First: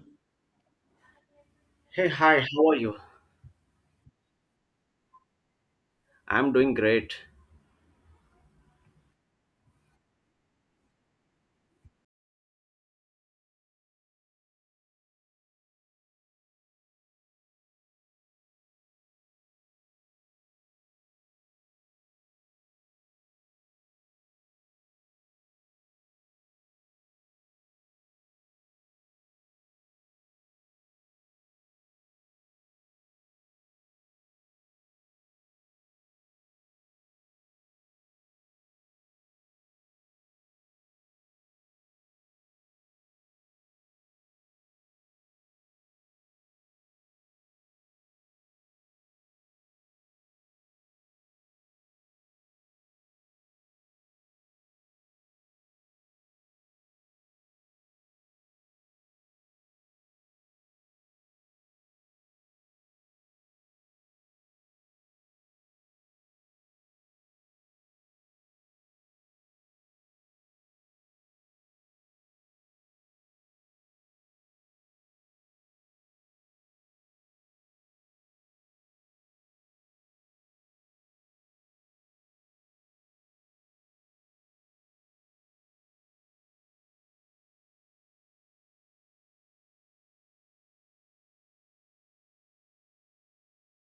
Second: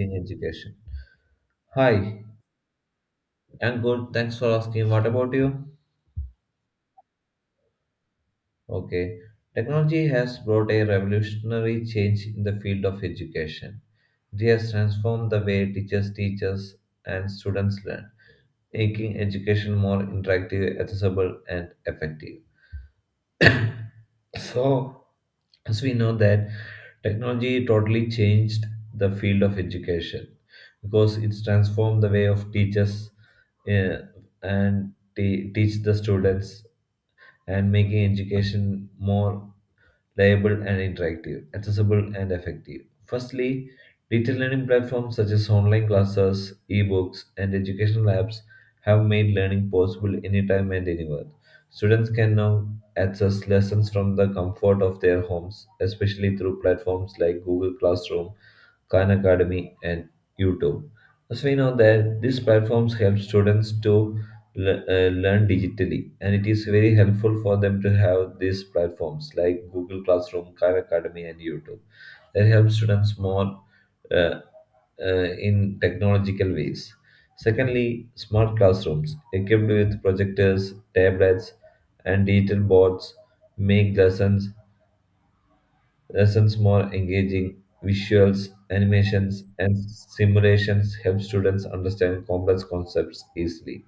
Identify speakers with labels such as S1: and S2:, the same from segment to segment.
S1: In education.
S2: Hey,
S1: Hi.
S2: hi, how are you?
S1: I'm good, thanks for asking. What about you?
S2: I'm doing great.
S1: Okay. Technology has brought a revolutionary change in the field of education. It has transformed the way teachers teach us and students learn, making education more interactive, accessible, and effective. So, as we know that technology totally changed the field of education because it's transformed the way of teachers uh, and teach the students and making education more reliable and interactive, accessible and effective. Firstly, digital learning platforms such as online classes, ebooks, and educational apps have made learning possible anytime and anywhere. Students can now access lessons from the comfort of their homes, especially through platforms like Google Classroom, Khan Academy, and YouTube. As we know that these platforms help students to learn digitally, and it is very helpful for them to have these platforms like Google Classroom, Khan Academy, and YouTube that help students more uh, in technological ways. Secondly, smart classrooms equipped with projectors, tablets, and digital boards make lessons more engaging. Visuals, animations, and simulations help students understand complex concepts easily.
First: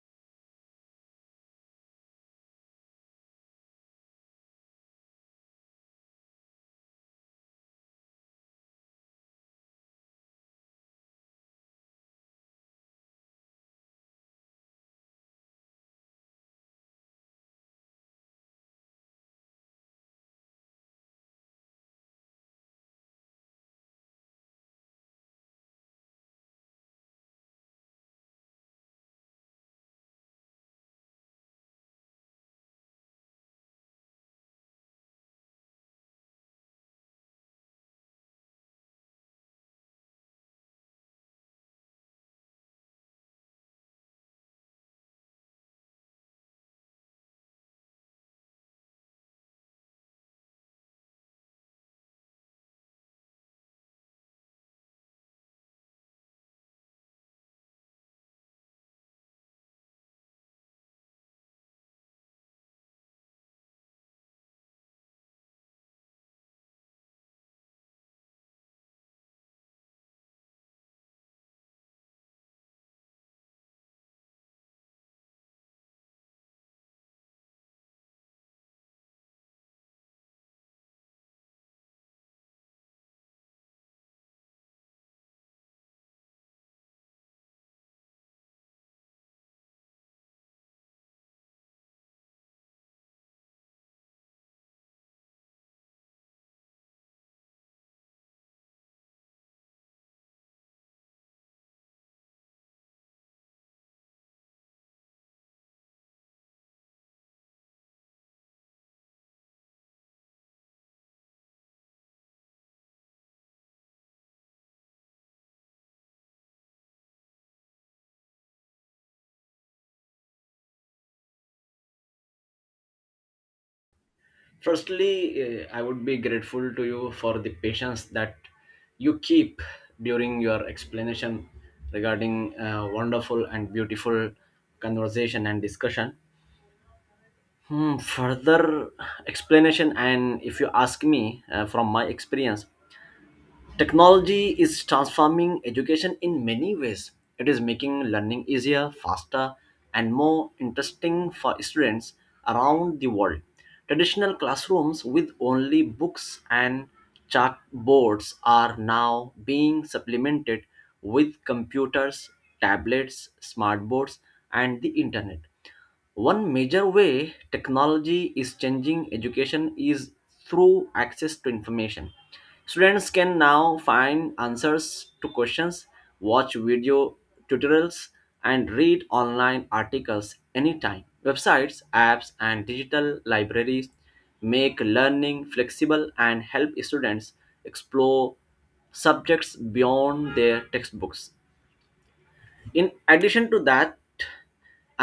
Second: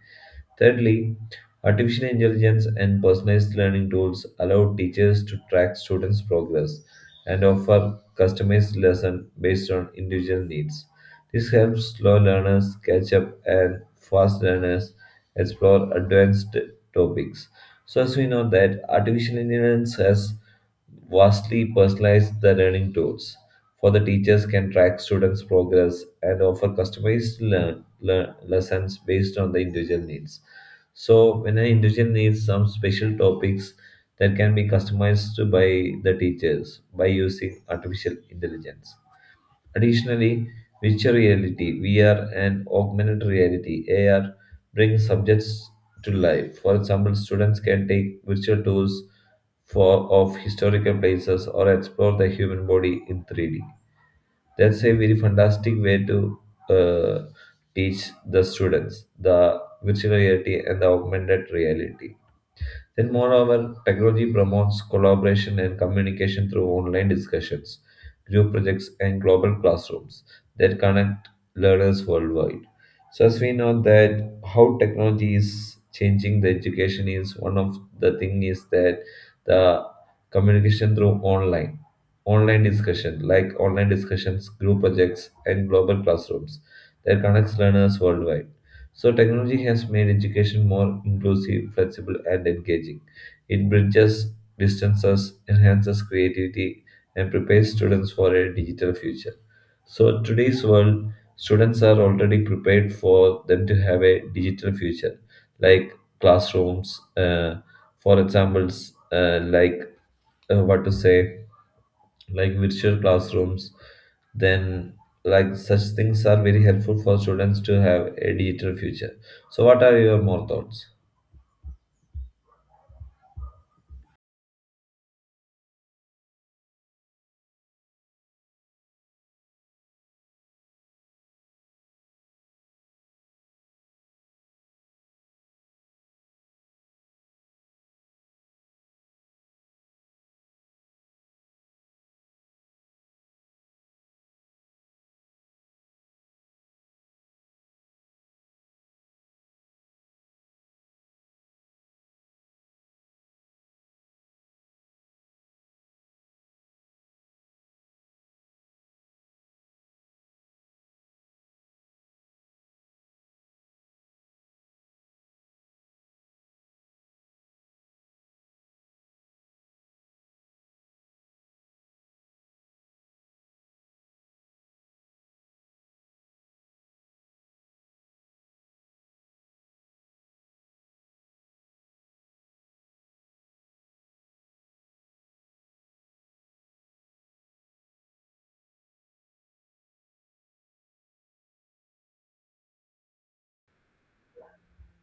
S1: Thirdly, artificial intelligence and personalized learning tools allow teachers to track students' progress and offer customized lessons based on individual needs. This helps slow learners catch up and fast learners explore advanced topics. So, as we know that artificial intelligence has vastly personalized the learning tools. For the teachers can track students' progress and offer customized lessons based on the individual needs. So, when an individual needs some special topics that can be customized by the teachers by using artificial intelligence. Additionally, virtual reality (VR) and augmented reality (AR) bring subjects to life. For example, students can take virtual tours for of historical places or explore the human body in 3D. That's a very fantastic way to uh, teach the students the virtual reality and the augmented reality. Then, moreover, technology promotes collaboration and communication through online discussions, group projects, and global classrooms that connect learners worldwide. So, as we know that how technology is changing the education, is one of the thing is that the communication through online discussion, like online discussions, group projects, and global classrooms that connects learners worldwide. So, technology has made education more inclusive, flexible, and engaging. It bridges distances, enhances creativity, and prepares students for a digital future. So, today's world, students are already prepared for them to have a digital future, like classrooms, for examples, uh, what to say, like virtual classrooms, then like such things are very helpful for students to have a digital future. So what are your more thoughts?
S2: Firstly, I would be grateful to you for the patience that you keep during your explanation regarding wonderful and beautiful conversation and discussion. Hmm, further explanation, and if you ask me from my experience, technology is transforming education in many ways. It is making learning easier, faster, and more interesting for students around the world. Traditional classrooms with only books and chalkboards are now being supplemented with computers, tablets, smartboards, and the internet. One major way technology is changing education is through access to information. Students can now find answers to questions, watch video tutorials, and read online articles anytime. Websites, apps, and digital libraries make learning flexible and help students explore subjects beyond their textbooks. In addition to that,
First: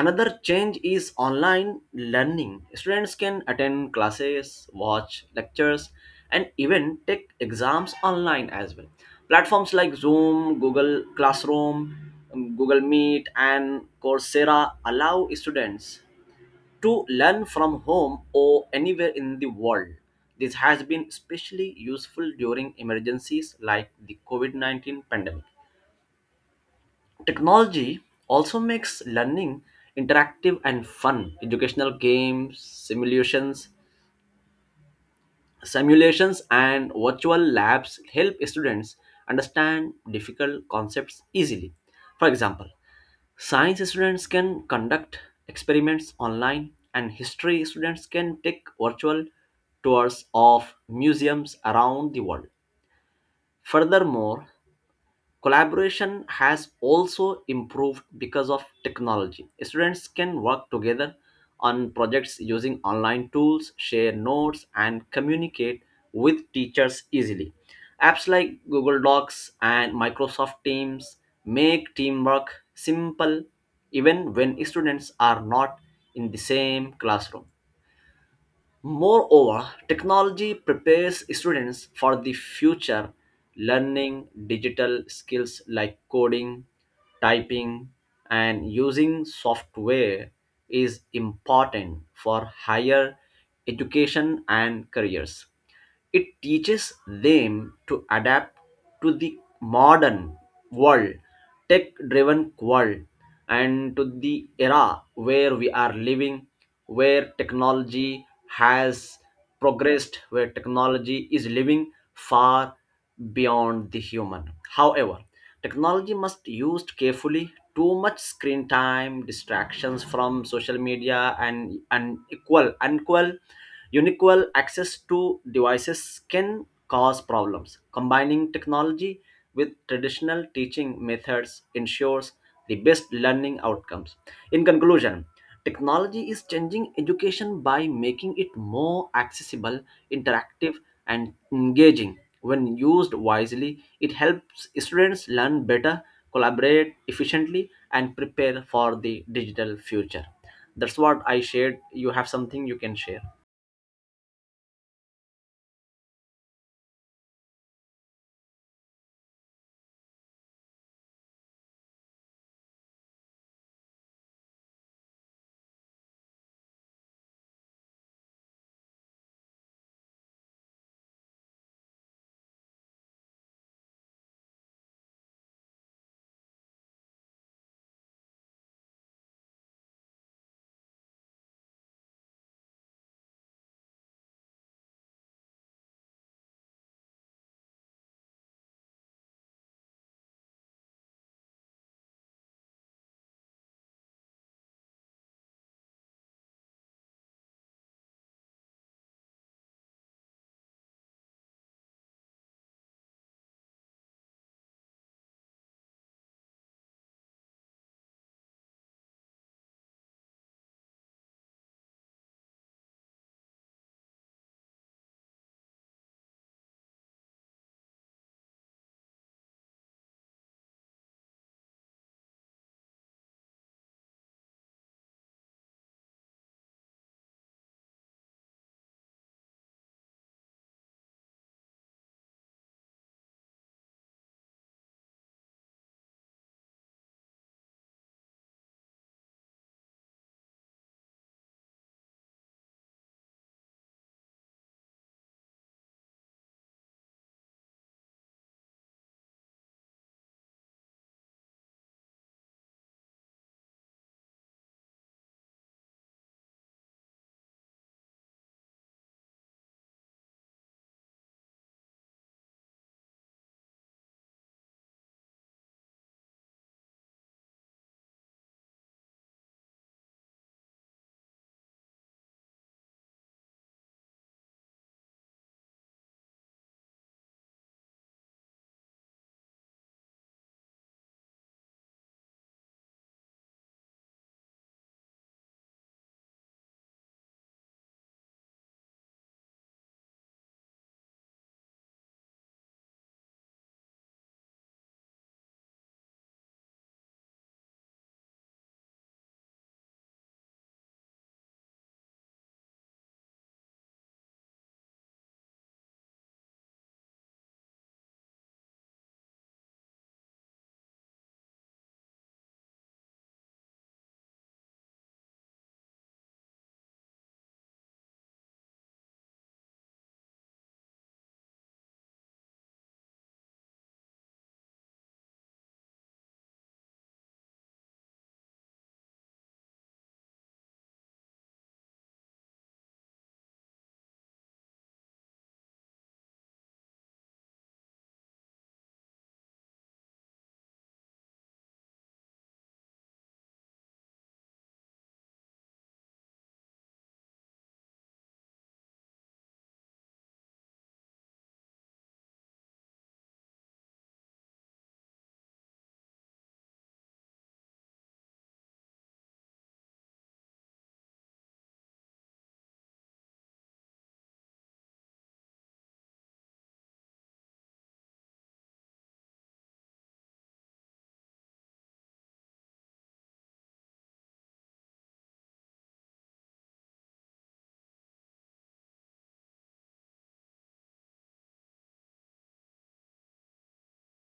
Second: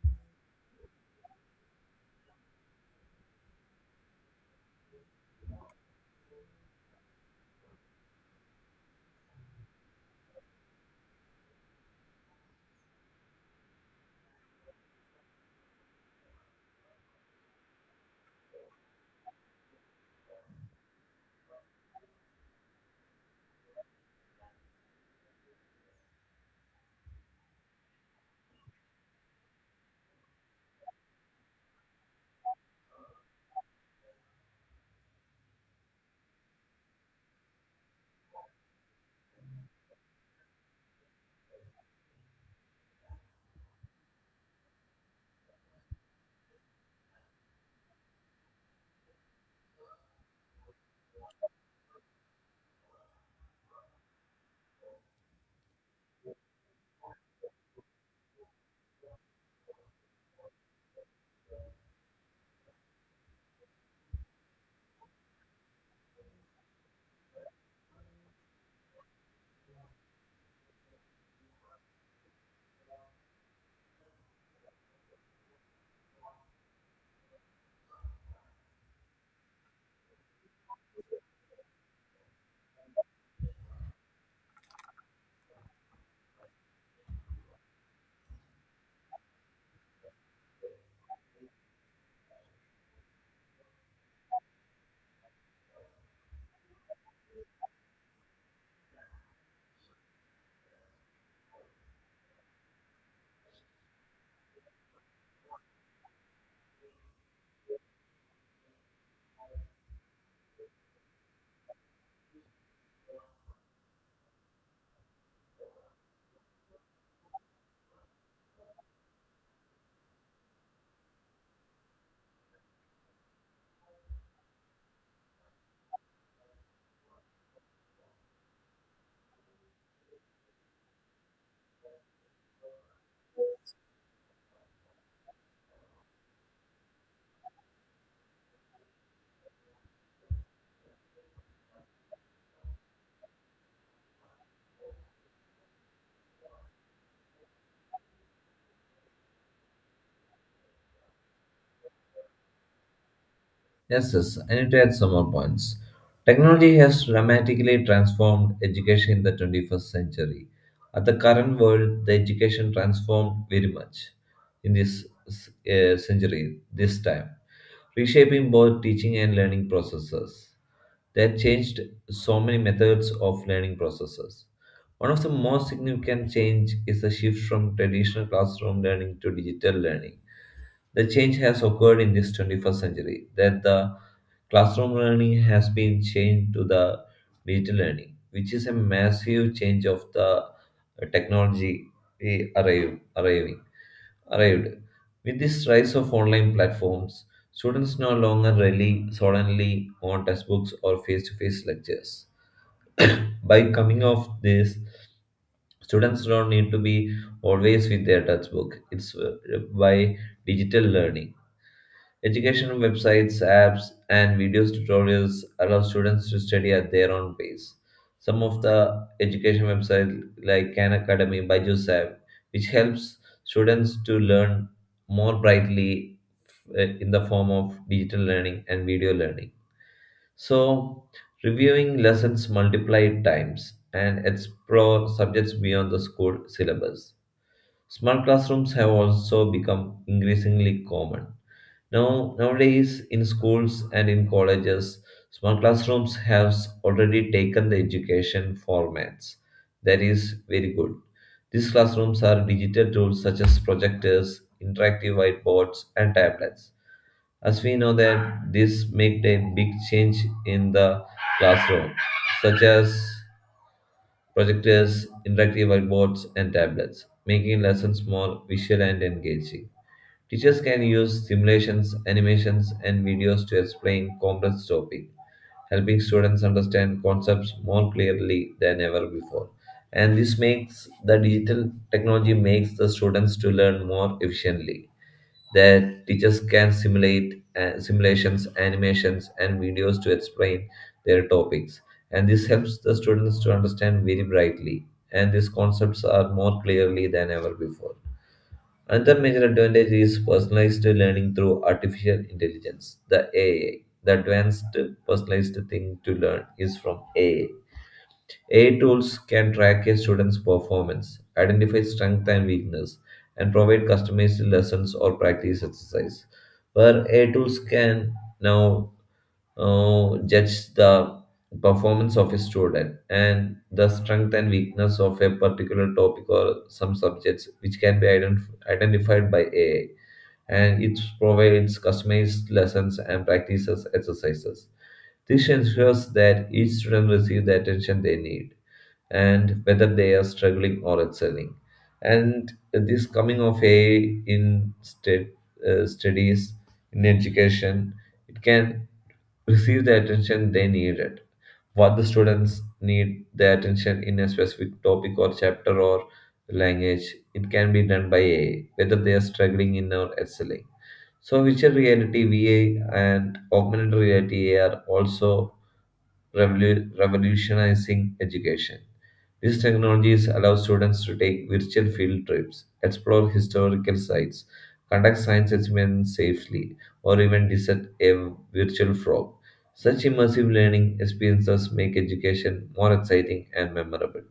S2: another change is online learning. Students can attend classes, watch lectures, and even take exams online as well. Platforms like Zoom, Google Classroom, Google Meet, and Coursera allow students to learn from home or anywhere in the world. This has been especially useful during emergencies like the COVID COVID-19 pandemic. Technology also makes learning interactive and fun. Educational games, simulations and virtual labs help students understand difficult concepts easily. For example, science students can conduct experiments online and history students can take virtual tours of museums around the world. Furthermore, collaboration has also improved because of technology. Students can work together on projects using online tools, share notes, and communicate with teachers easily. Apps like Google Docs and Microsoft Teams make teamwork simple even when students are not in the same classroom. Moreover, technology prepares students for the future, learning digital skills like coding, typing, and using software is important for higher education and careers. It teaches them to adapt to the modern world, tech driven world, and to the era where we are living, where technology has progressed, where technology is living far beyond the human. However, technology must used carefully too much screen time distractions from social media and unequal access to devices can cause problems. Combining technology with traditional teaching methods ensures the best learning outcomes. In conclusion, technology is changing education by making it more accessible, interactive, and engaging. When used wisely, it helps students learn better, collaborate efficiently, and prepare for the digital future. That's what I shared. You have something you can share.
S1: Yes, yes, I need to add some more points. Technology has dramatically transformed education in the 21st century. At the current world, the education transformed very much in this century, this time, reshaping both teaching and learning processes. They have changed so many methods of learning processes. One of the most significant change is the shift from traditional classroom learning to digital learning. The change has occurred in this 21st century that the classroom learning has been changed to the digital learning, which is a massive change of the technology we arrived. With this rise of online platforms, students no longer rely solely on textbooks or face-to-face lectures. By coming off this, students don't need to be always with their textbook. It's by digital learning. Education websites, apps, and videos tutorials allow students to study at their own pace. Some of the education websites like Khan Academy, Byju's app, which helps students to learn more brightly in the form of digital learning and video learning. So, reviewing lessons multiplied times and explore subjects beyond the school syllabus. Smart classrooms have also become increasingly common. Nowadays, in schools and in colleges, smart classrooms have already taken the education formats. That is very good. These classrooms are digital tools such as projectors, interactive whiteboards, and tablets. As we know that this made a big change in the classroom, such as projectors, interactive whiteboards, and tablets, making lessons more visual and engaging. Teachers can use simulations, animations, and videos to explain complex topics, helping students understand concepts more clearly than ever before. And this makes the digital technology makes the students to learn more efficiently, that teachers can simulate simulations, animations, and videos to explain their topics. And this helps the students to understand very brightly, and these concepts are more clearly than ever before. Another major advantage is personalized learning through artificial intelligence, the AI. The advanced personalized thing to learn is from AI. AI tools can track a student's performance, identify strength and weakness, and provide customized lessons or practice exercise. Where AI tools can now judge the performance of a student and the strength and weakness of a particular topic or some subjects which can be identified by AI, and it provides customized lessons and practices exercises. This ensures that each student receives the attention they need and whether they are struggling or excelling. And this coming of age in state, studies, in education, it can receive the attention they needed. What the students need the attention in a specific topic or chapter or language, it can be done by AI, whether they are struggling in or excelling. So virtual reality, VA, and augmented reality are also revolutionizing education. These technologies allow students to take virtual field trips, explore historical sites, conduct science experiments safely, or even visit a virtual frog. Such immersive learning experiences make education more exciting and memorable.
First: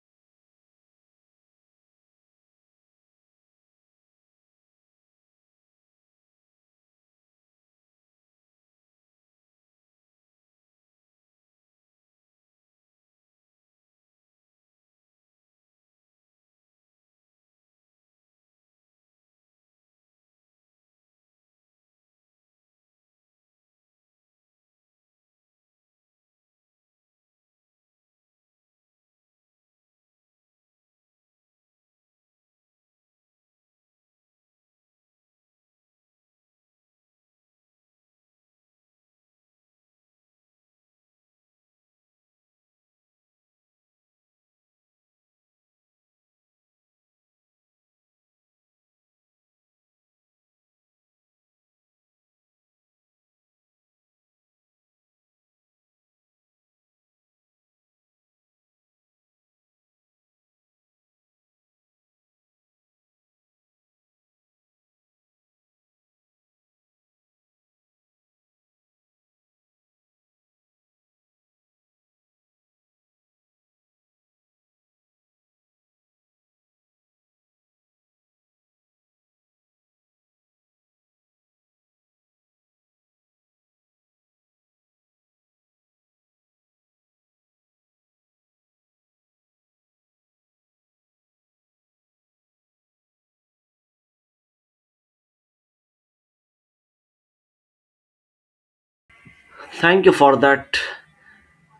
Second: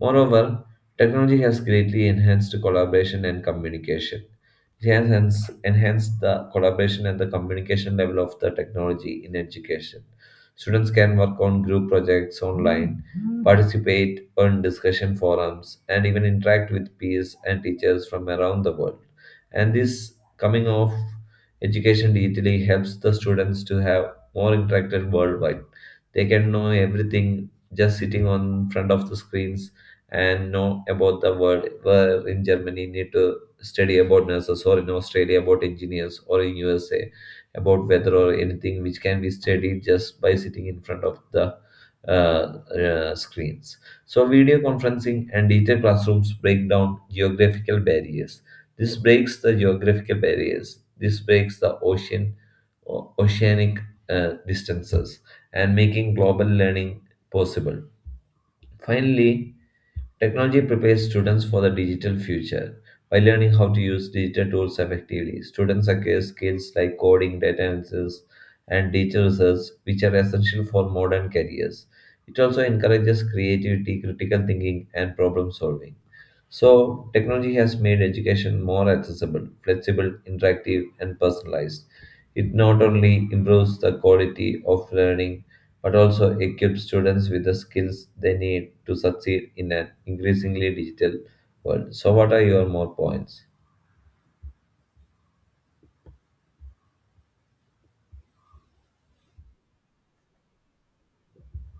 S1: Moreover, technology has greatly enhanced collaboration and communication. It has enhanced the collaboration and the communication level of the technology in education. Students can work on group projects online, participate on discussion forums, and even interact with peers and teachers from around the world. And this coming of education digitally helps the students to have more interacted worldwide. They can know everything just sitting on front of the screens and know about the world where in Germany need to study about nurses, or in Australia about engineers, or in USA about weather, or anything which can be studied just by sitting in front of the uh, screens. So video conferencing and digital classrooms break down geographical barriers. This breaks the geographical barriers, this breaks the ocean, oceanic distances, and making global learning possible. Finally, technology prepares students for the digital future. By learning how to use digital tools effectively, students acquire skills like coding, data analysis, and digital research, which are essential for modern careers. It also encourages creativity, critical thinking, and problem solving. So, technology has made education more accessible, flexible, interactive, and personalized. It not only improves the quality of learning but also equips students with the skills they need to succeed in an increasingly digital world. So, what are your more points?
S2: Thank you for that.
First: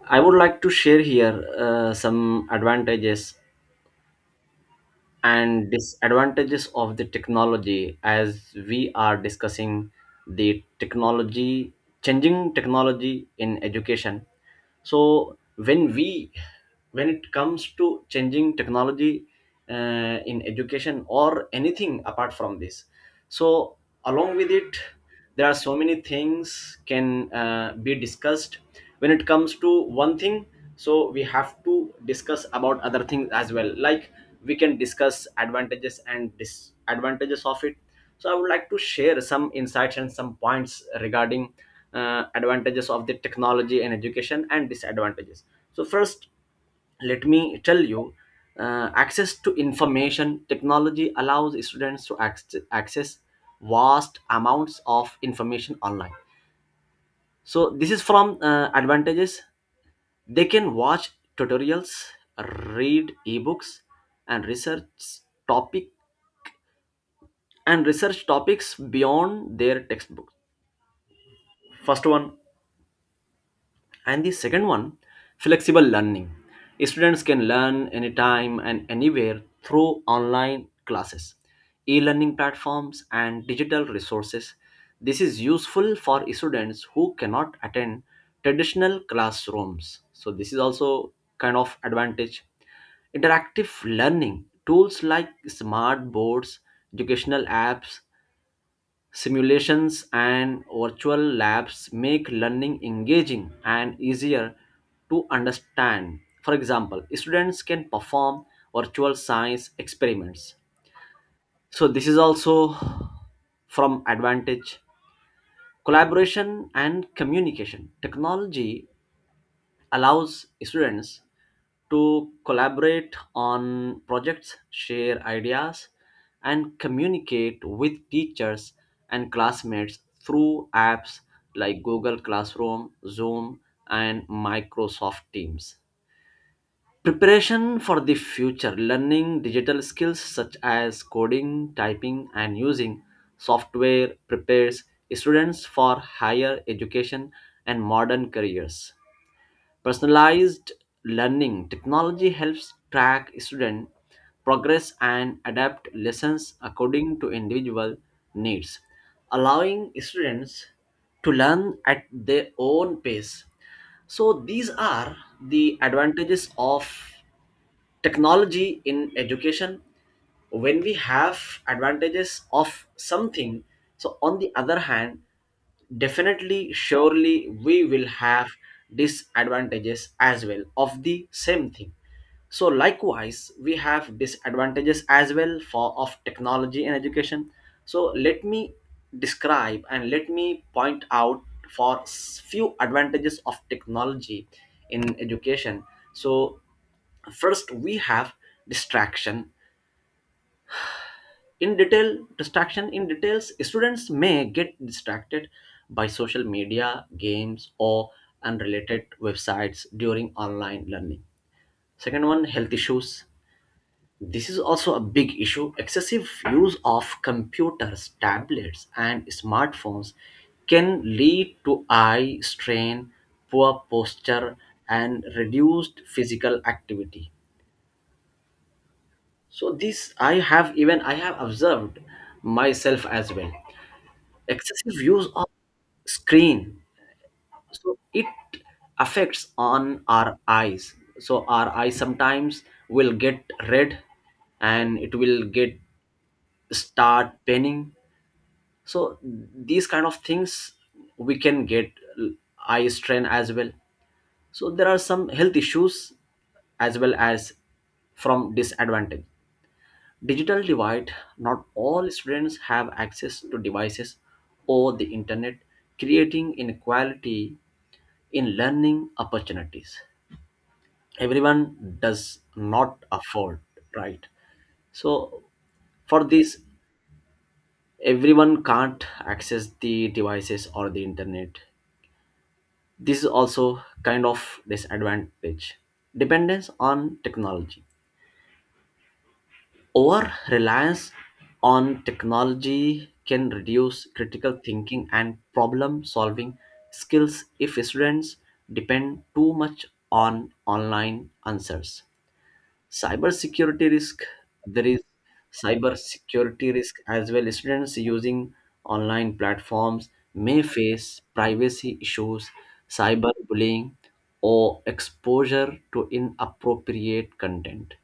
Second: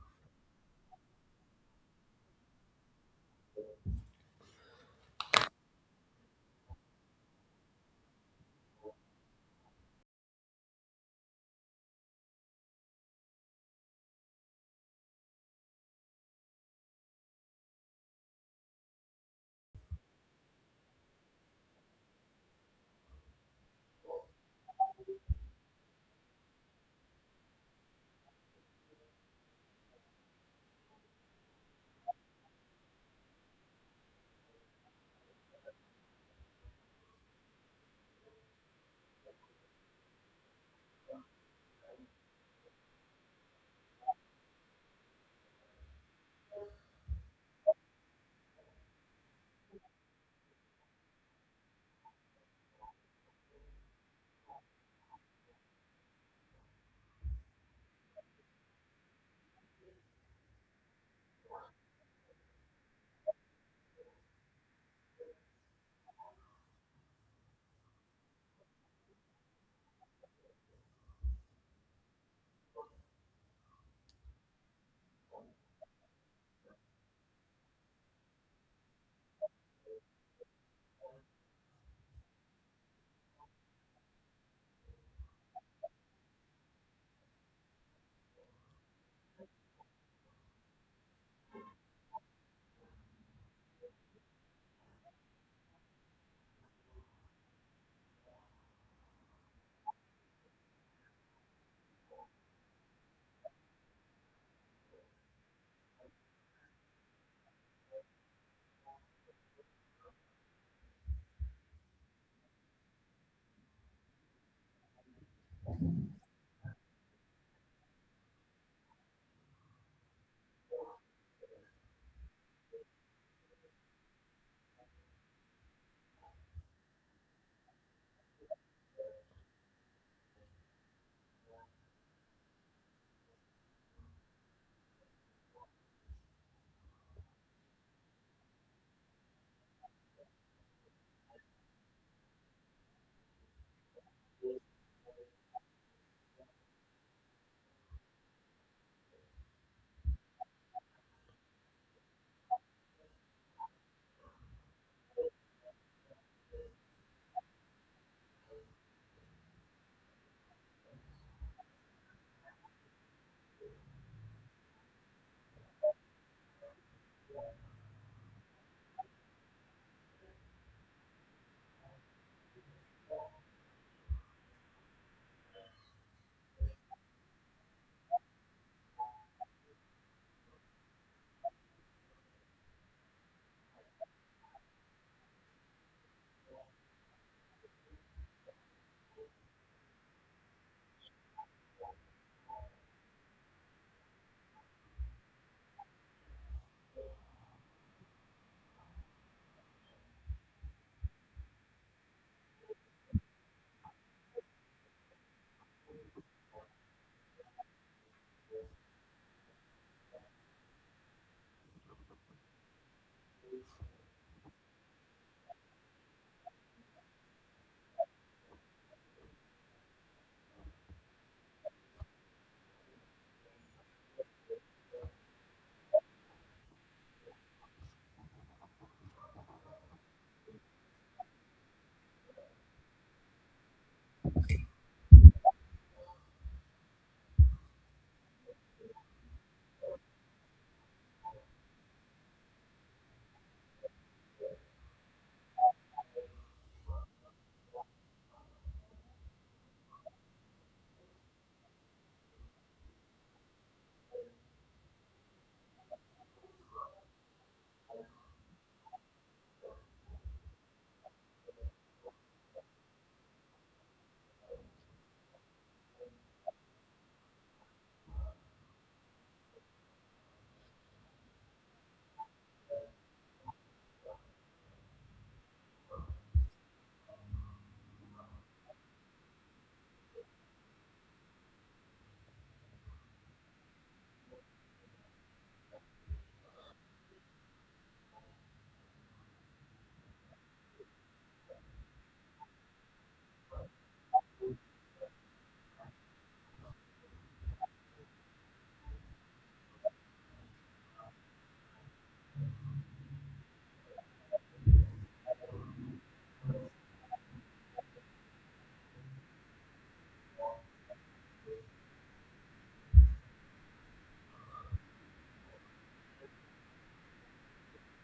S2: I would like to share here some advantages and disadvantages of the technology as we are discussing the technology, changing technology in education. So when it comes to changing technology in education or anything apart from this, so along with it there are so many things can be discussed. When it comes to one thing, so we have to discuss about other things as well, like we can discuss advantages and disadvantages of it. So I would like to share some insights and some points regarding advantages of the technology and education and disadvantages. So first, let me tell you, access to information technology allows students to access vast amounts of information online. So this is from advantages. They can watch tutorials, read ebooks, and topic research topics beyond their textbooks. First one. And the second one, flexible learning. Students can learn anytime and anywhere through online classes, e learning platforms, and digital resources. This is useful for students who cannot attend traditional classrooms. So, this is also kind of advantage. Interactive learning tools like smart boards, educational apps, simulations and virtual labs make learning engaging and easier to understand. For example, students can perform virtual science experiments. So this is also from advantage. Collaboration and communication. Technology allows students to collaborate on projects, share ideas, and communicate with teachers and classmates through apps like Google Classroom, Zoom, and Microsoft Teams. Preparation for the future, learning digital skills such as coding, typing, and using software prepares students for higher education and modern careers. Personalized learning technology helps track student progress and adapt lessons according to individual needs, allowing students to learn at their own pace. So, these are the advantages of technology in education. When we have advantages of something, so on the other hand, definitely, surely we will have disadvantages as well of the same thing. So likewise we have disadvantages as well for of technology and education. So let me describe and let me point out for few advantages of technology in education. So first we have distraction. In details, students may get distracted by social media, games, or unrelated websites during online learning. Second one, health issues. This is also a big issue. Excessive use of computers, tablets, and smartphones can lead to eye strain, poor posture, and reduced physical activity. So this I have observed myself as well. Excessive use of screen, so it affects on our eyes, so our eyes sometimes will get red and it will get start penning. So these kind of things, we can get l- eye strain as well. So there are some health issues as well as from disadvantage. Digital divide, not all students have access to devices or the internet, creating inequality in learning opportunities. Everyone does not afford, right? So for this, everyone can't access the devices or the internet. This is also kind of disadvantage. Dependence on technology, over reliance on technology can reduce critical thinking and problem solving skills if students depend too much on online answers. Cybersecurity risk, there is cybersecurity risk as well. Students using online platforms may face privacy issues, cyberbullying, or exposure to inappropriate content.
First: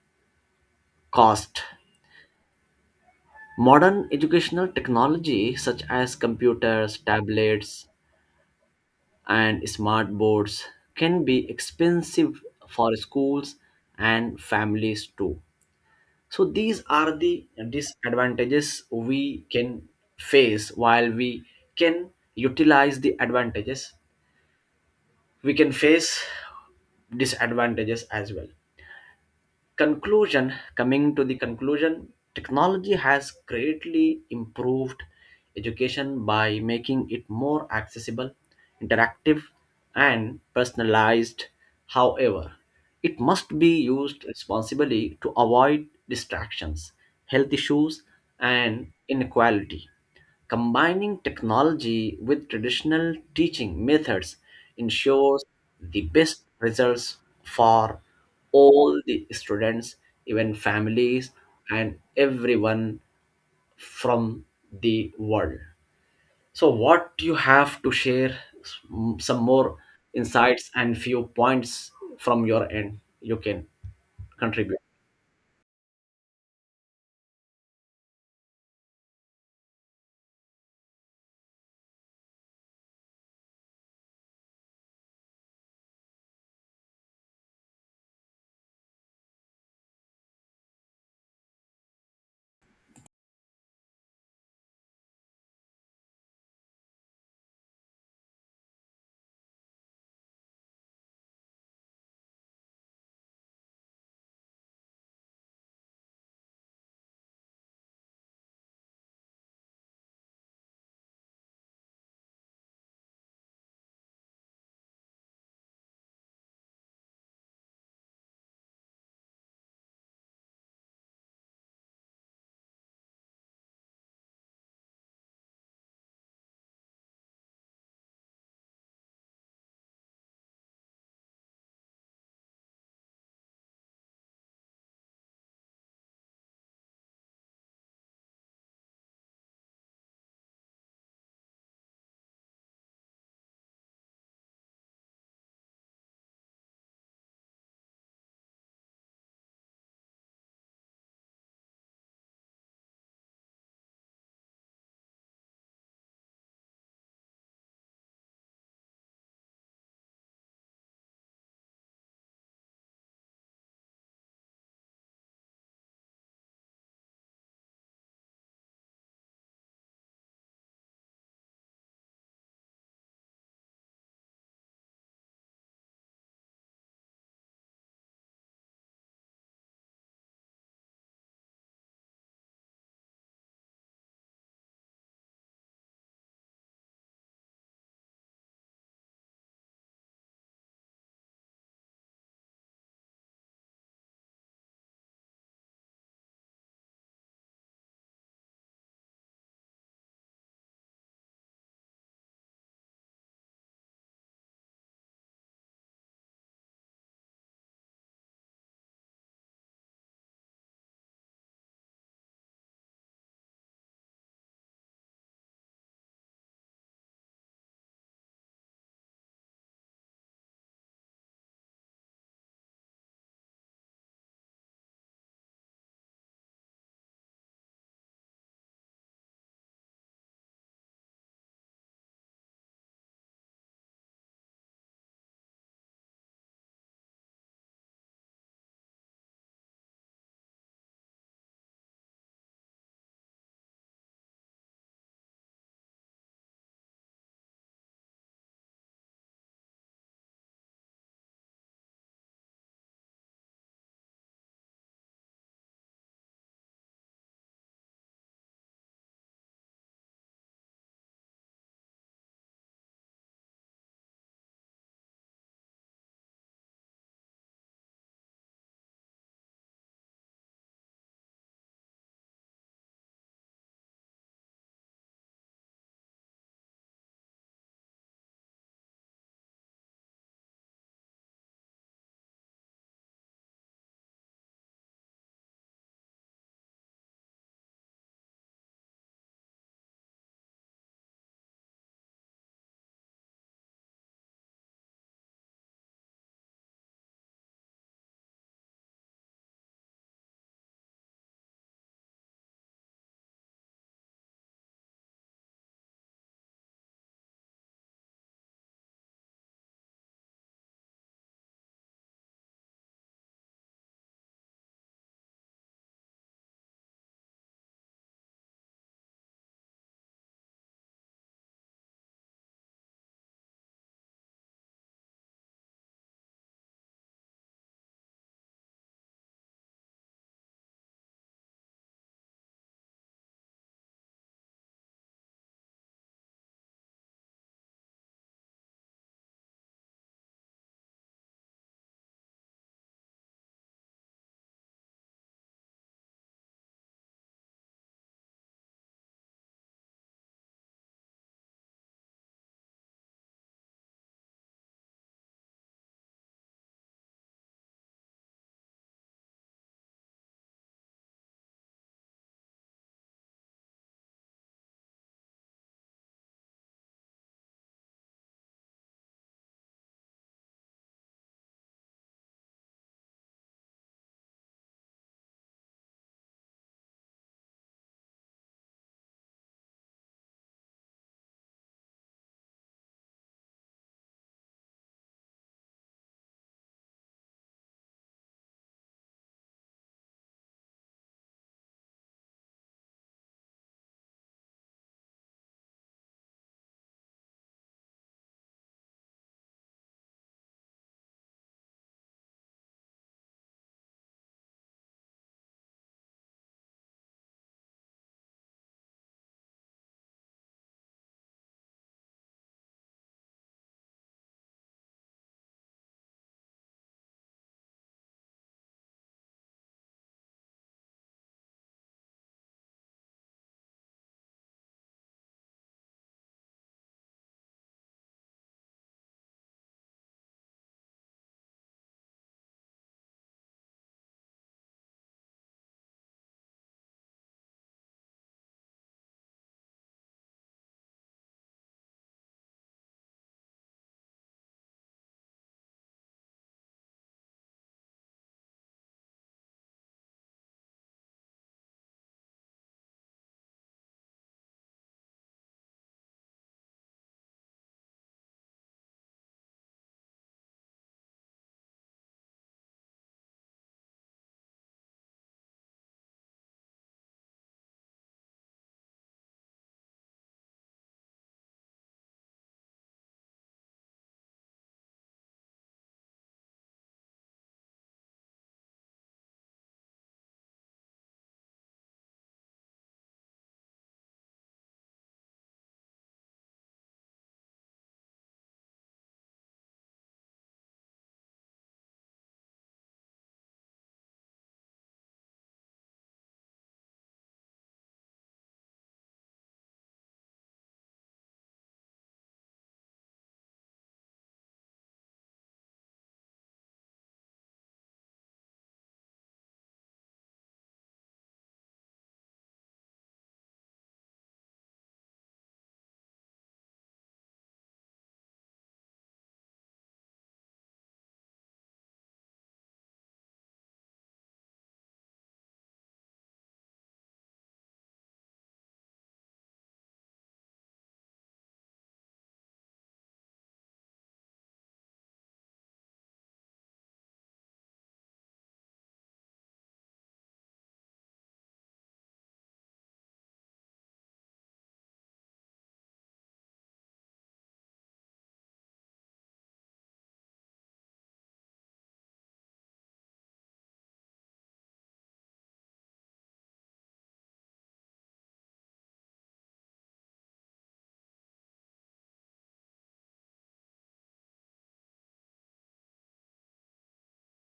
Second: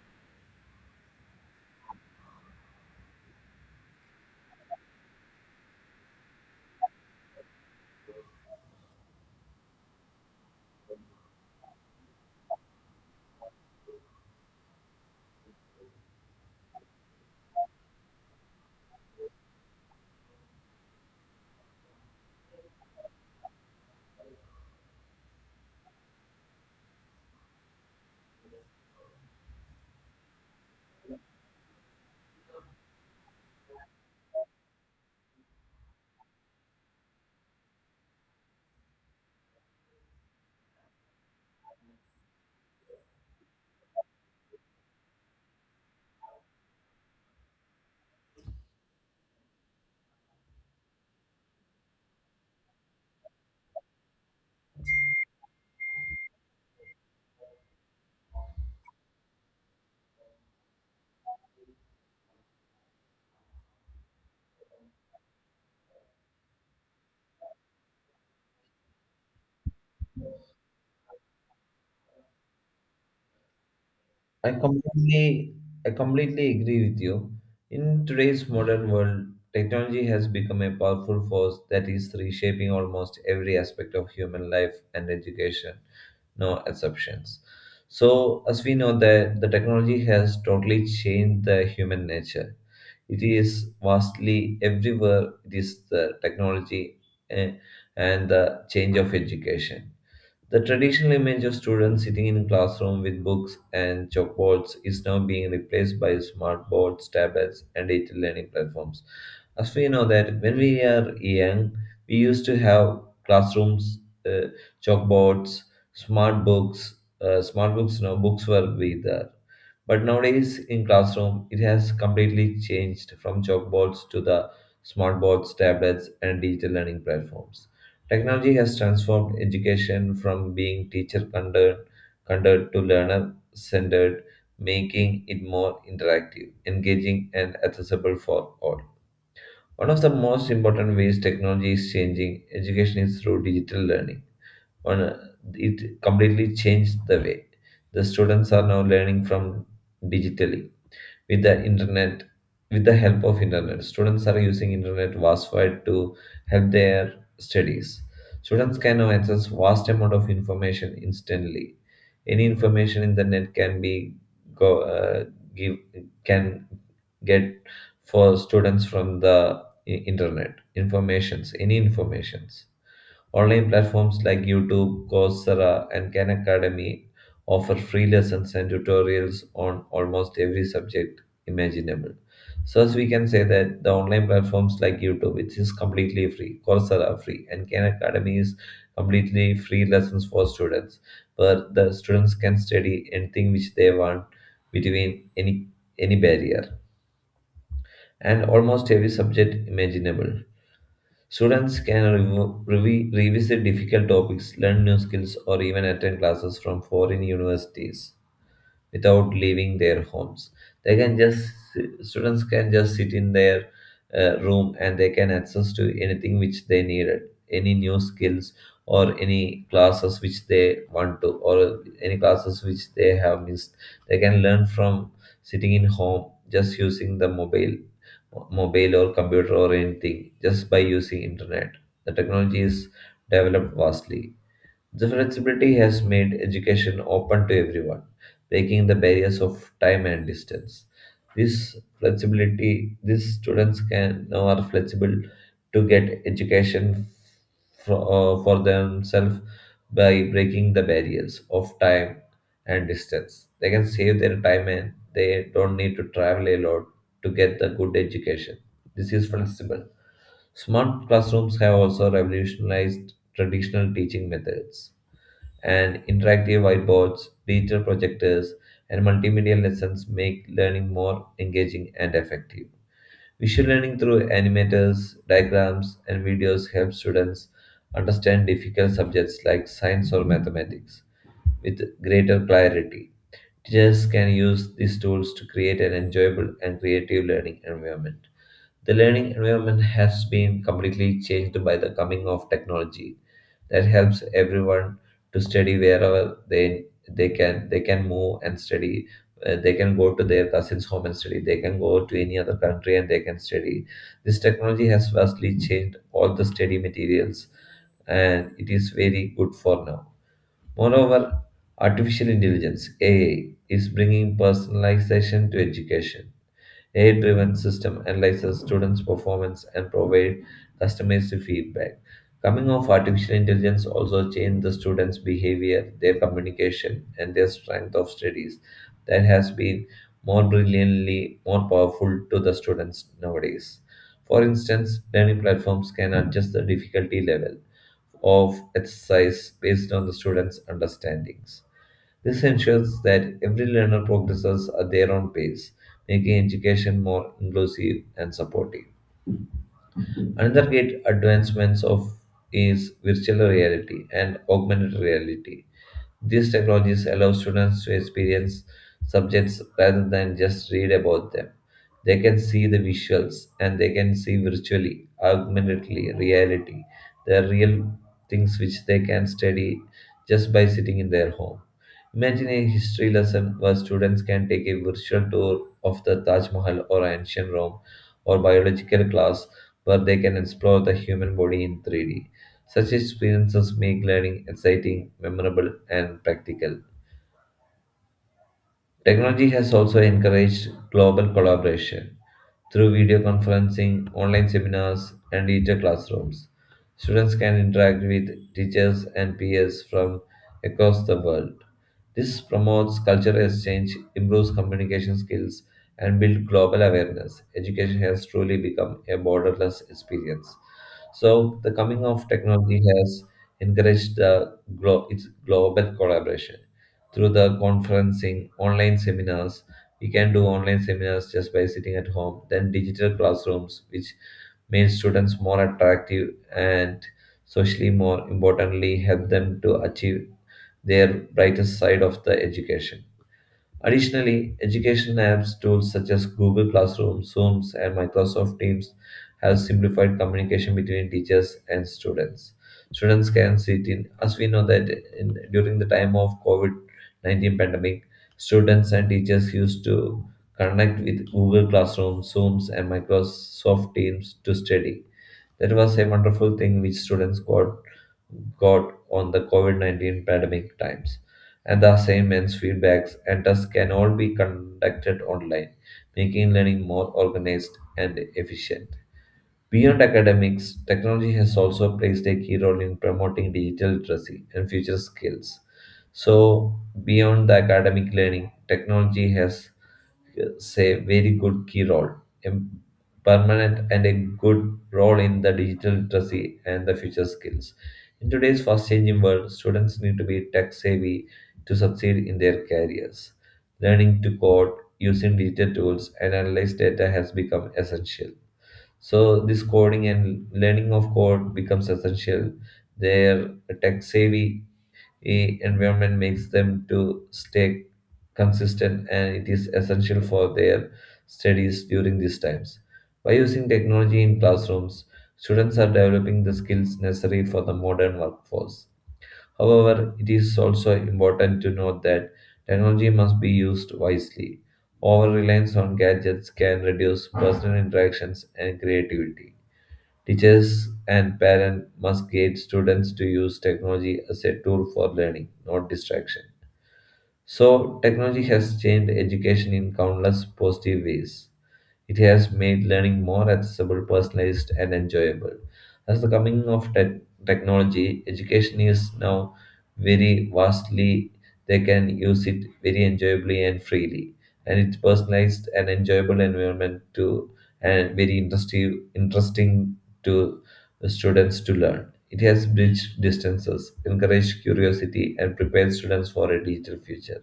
S2: Cost, modern educational technology such as computers, tablets, and smart boards can be expensive for schools and families too. So these are the disadvantages we can face while we can utilize the advantages. We can face disadvantages as well. Conclusion, coming to the conclusion, technology has greatly improved education by making it more accessible, interactive, and personalized. However, it must be used responsibly to avoid distractions, health issues, and inequality. Combining technology with traditional teaching methods ensures the best results for all the students, even families, and everyone from the world. So, what you have to share, some more insights and few points from your end, you can
S1: I
S2: contribute.
S1: completely, I completely agree with you. In today's modern world, technology has become a powerful force that is reshaping almost every aspect of human life and education. No exceptions. So, as we know that the technology has totally changed the human nature. It is vastly everywhere. It is the technology, eh, and the change of education. The traditional image of students sitting in classroom with books and chalkboards is now being replaced by smartboards, tablets, and digital learning platforms. As we know that when we are young, we used to have classrooms, uh, chalkboards, smart books. Smart books, no books were with but nowadays in classroom, it has completely changed from chalkboards to the smartboards, tablets, and digital learning platforms. Technology has transformed education from being teacher centered conducted to learner centered, making it more interactive, engaging, and accessible for all. One of the most important ways technology is changing education is through digital learning. One, it completely changed the way the students are now learning from digitally with the internet. With the help of internet, students are using internet worldwide to help their studies. Students can now access vast amount of information instantly. Any information in the net can be go give can get for students from the internet, informations, any informations. Online platforms like YouTube, Coursera, and Khan Academy offer free lessons and tutorials on almost every subject imaginable. So, as we can say that the online platforms like YouTube, which is completely free, Coursera free, and Khan Academy is completely free lessons for students, where the students can study anything which they want between any barrier and almost every subject imaginable. Students can revisit difficult topics, learn new skills, or even attend classes from foreign universities without leaving their homes. They can just students can just sit in their room, and they can access to anything which they needed, any new skills or any classes which they want to, or any classes which they have missed. They can learn from sitting in home just using the mobile or computer or anything just by using internet. The technology is developed vastly. The flexibility has made education open to everyone, breaking the barriers of time and distance. This flexibility, these students can now are flexible to get education for themselves by breaking the barriers of time and distance. They can save their time and they don't need to travel a lot to get the good education. This is flexible. Smart classrooms have also revolutionized traditional teaching methods and interactive whiteboards, digital projectors, and multimedia lessons make learning more engaging and effective. Visual learning through animators, diagrams, and videos helps students understand difficult subjects like science or mathematics with greater clarity. Teachers can use these tools to create an enjoyable and creative learning environment. The learning environment has been completely changed by the coming of technology that helps everyone to study wherever they can they can move and study. They can go to their cousin's home and study, they can go to any other country and they can study. This technology has vastly changed all the study materials and it is very good for now. Moreover, artificial intelligence, ai, is bringing personalization to education. AI driven system analyzes students' performance and provide customized feedback. Coming of artificial intelligence also changed the students' behavior, their communication, and their strength of studies that has been more brilliantly more powerful to the students nowadays. For instance, learning platforms can adjust the difficulty level of exercise based on the students' understandings. This ensures that every learner progresses at their own pace, making education more inclusive and supportive. Another great advancements of is virtual reality and augmented reality. These technologies allow students to experience subjects rather than just read about them. They can see the visuals and they can see virtually, augmentedly, reality, they are real things which they can study just by sitting in their home. Imagine a history lesson where students can take a virtual tour of the Taj Mahal or ancient Rome, or biological class where they can explore the human body in 3D. Such experiences make learning exciting, memorable, and practical. Technology has also encouraged global collaboration through video conferencing, online seminars, and digital classrooms. Students can interact with teachers and peers from across the world. This promotes cultural exchange, improves communication skills, and builds global awareness. Education has truly become a borderless experience. So, the coming of technology has encouraged the its global collaboration through the conferencing, online seminars. We can do online seminars just by sitting at home. Then digital classrooms, which make students more attractive and socially more importantly help them to achieve their brightest side of the education. Additionally, education apps tools such as Google Classroom, Zooms, and Microsoft Teams have simplified communication between teachers and students. Students can sit in, as we know that in, during the time of COVID-19 pandemic, students and teachers used to connect with Google Classroom, Zooms, and Microsoft Teams to study. That was a wonderful thing which students got on the COVID 19 pandemic times, and the assignments, feedbacks, and tests can all be conducted online, making learning more organized and efficient. Beyond academics, technology has also played a key role in promoting digital literacy and future skills. So, beyond the academic learning, technology has say very good key role, a permanent and a good role in the digital literacy and the future skills. In today's fast changing world, students need to be tech savvy to succeed in their careers. Learning to code, using digital tools, and analyze data has become essential. So this coding and learning of code becomes essential. Their tech savvy environment makes them to stay consistent and it is essential for their studies during these times. By using technology in classrooms, students are developing the skills necessary for the modern workforce. However, it is also important to note that technology must be used wisely. Over reliance on gadgets can reduce personal interactions and creativity. Teachers and parents must guide students to use technology as a tool for learning, not distraction. So, technology has changed education in countless positive ways. It has made learning more accessible, personalized, and enjoyable. As the coming of technology, education is now very vastly. They can use it very enjoyably and freely, and it's personalized and enjoyable environment to and very interesting to the students to learn. It has bridged distances, encouraged curiosity, and prepared students for a digital future.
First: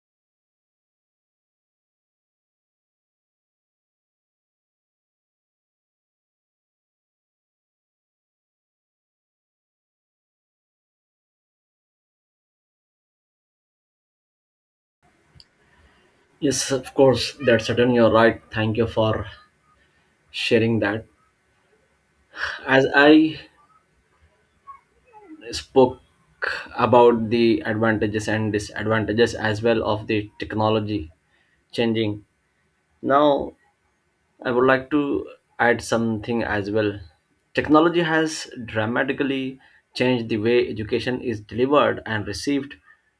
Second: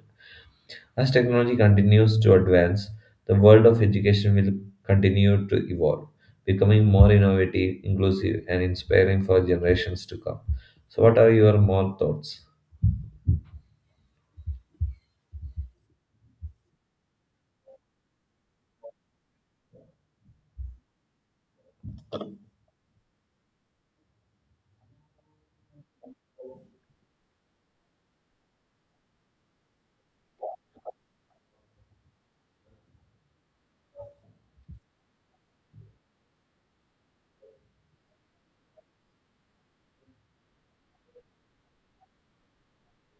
S1: As technology continues to advance, the world of education will continue to evolve, becoming more innovative, inclusive, and inspiring for generations to come. So, what are your more thoughts?
S2: Yes, of course, that's certain. You're right. Thank you for sharing that. As I spoke about the advantages and disadvantages as well of the technology changing. Now, I would like to add something as well. Technology has dramatically changed the way education is delivered and received.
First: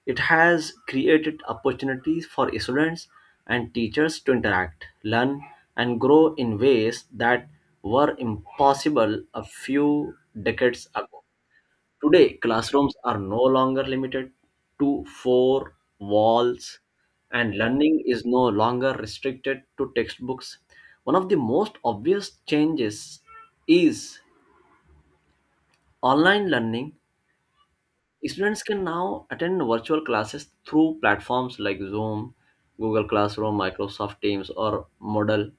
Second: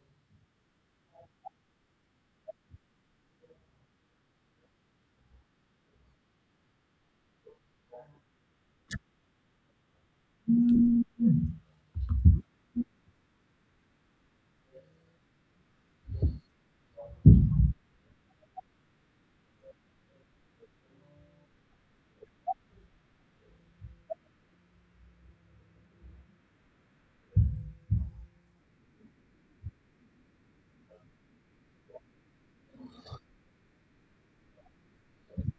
S2: It has created opportunities for students and teachers to interact, learn, and grow in ways that were impossible a few decades ago. Today, classrooms are no longer limited to four walls, and learning is no longer restricted to textbooks. One of the most obvious changes is online learning. Students can now attend virtual classes through platforms like Zoom, Google Classroom, Microsoft Teams, or Moodle.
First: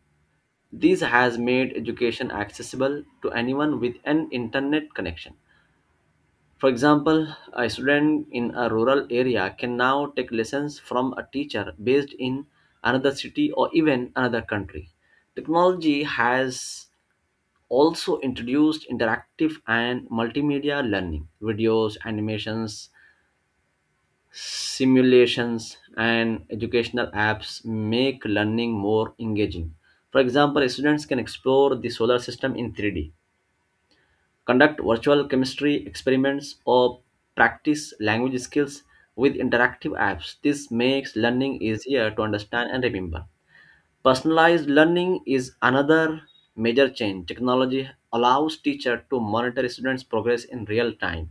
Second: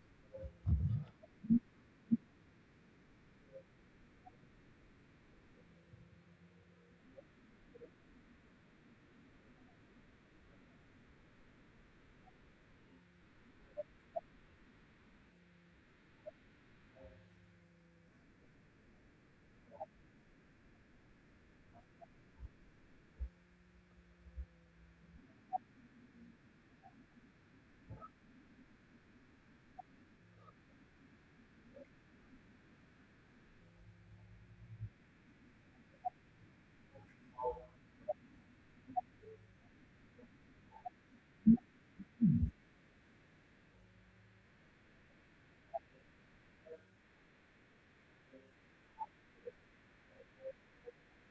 S2: This has made education accessible to anyone with an internet connection. For example, a student in a rural area can now take lessons from a teacher based in another city or even another country. Technology has also introduced interactive and multimedia learning, videos, animations, simulations, and educational apps make learning more engaging. For example, students can explore the solar system in 3D, conduct virtual chemistry experiments, or practice language skills with interactive apps. This makes learning easier to understand and remember. Personalized learning is another major change. Technology allows teacher to monitor students' progress in real time,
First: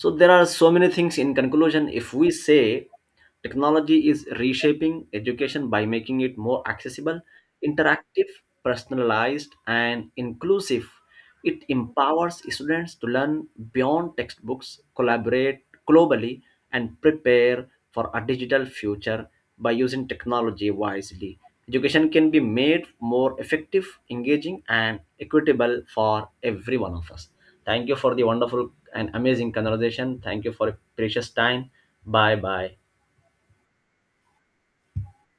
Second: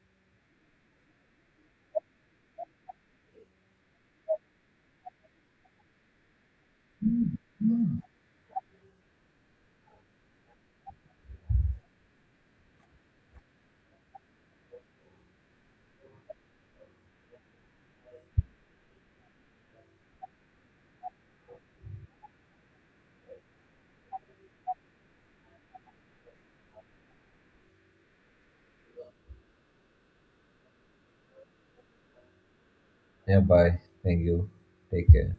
S2: so there are so many things. In conclusion, if we say technology is reshaping education by making it more accessible, interactive, personalized, and inclusive, it empowers students to learn beyond textbooks, collaborate globally, and prepare for a digital future by using technology wisely. Education can be made more effective, engaging, and equitable for every one of us. Thank you for the wonderful an amazing conversation. Thank you for your precious time. Bye bye.
S1: Yeah, bye. Thank you. Take care.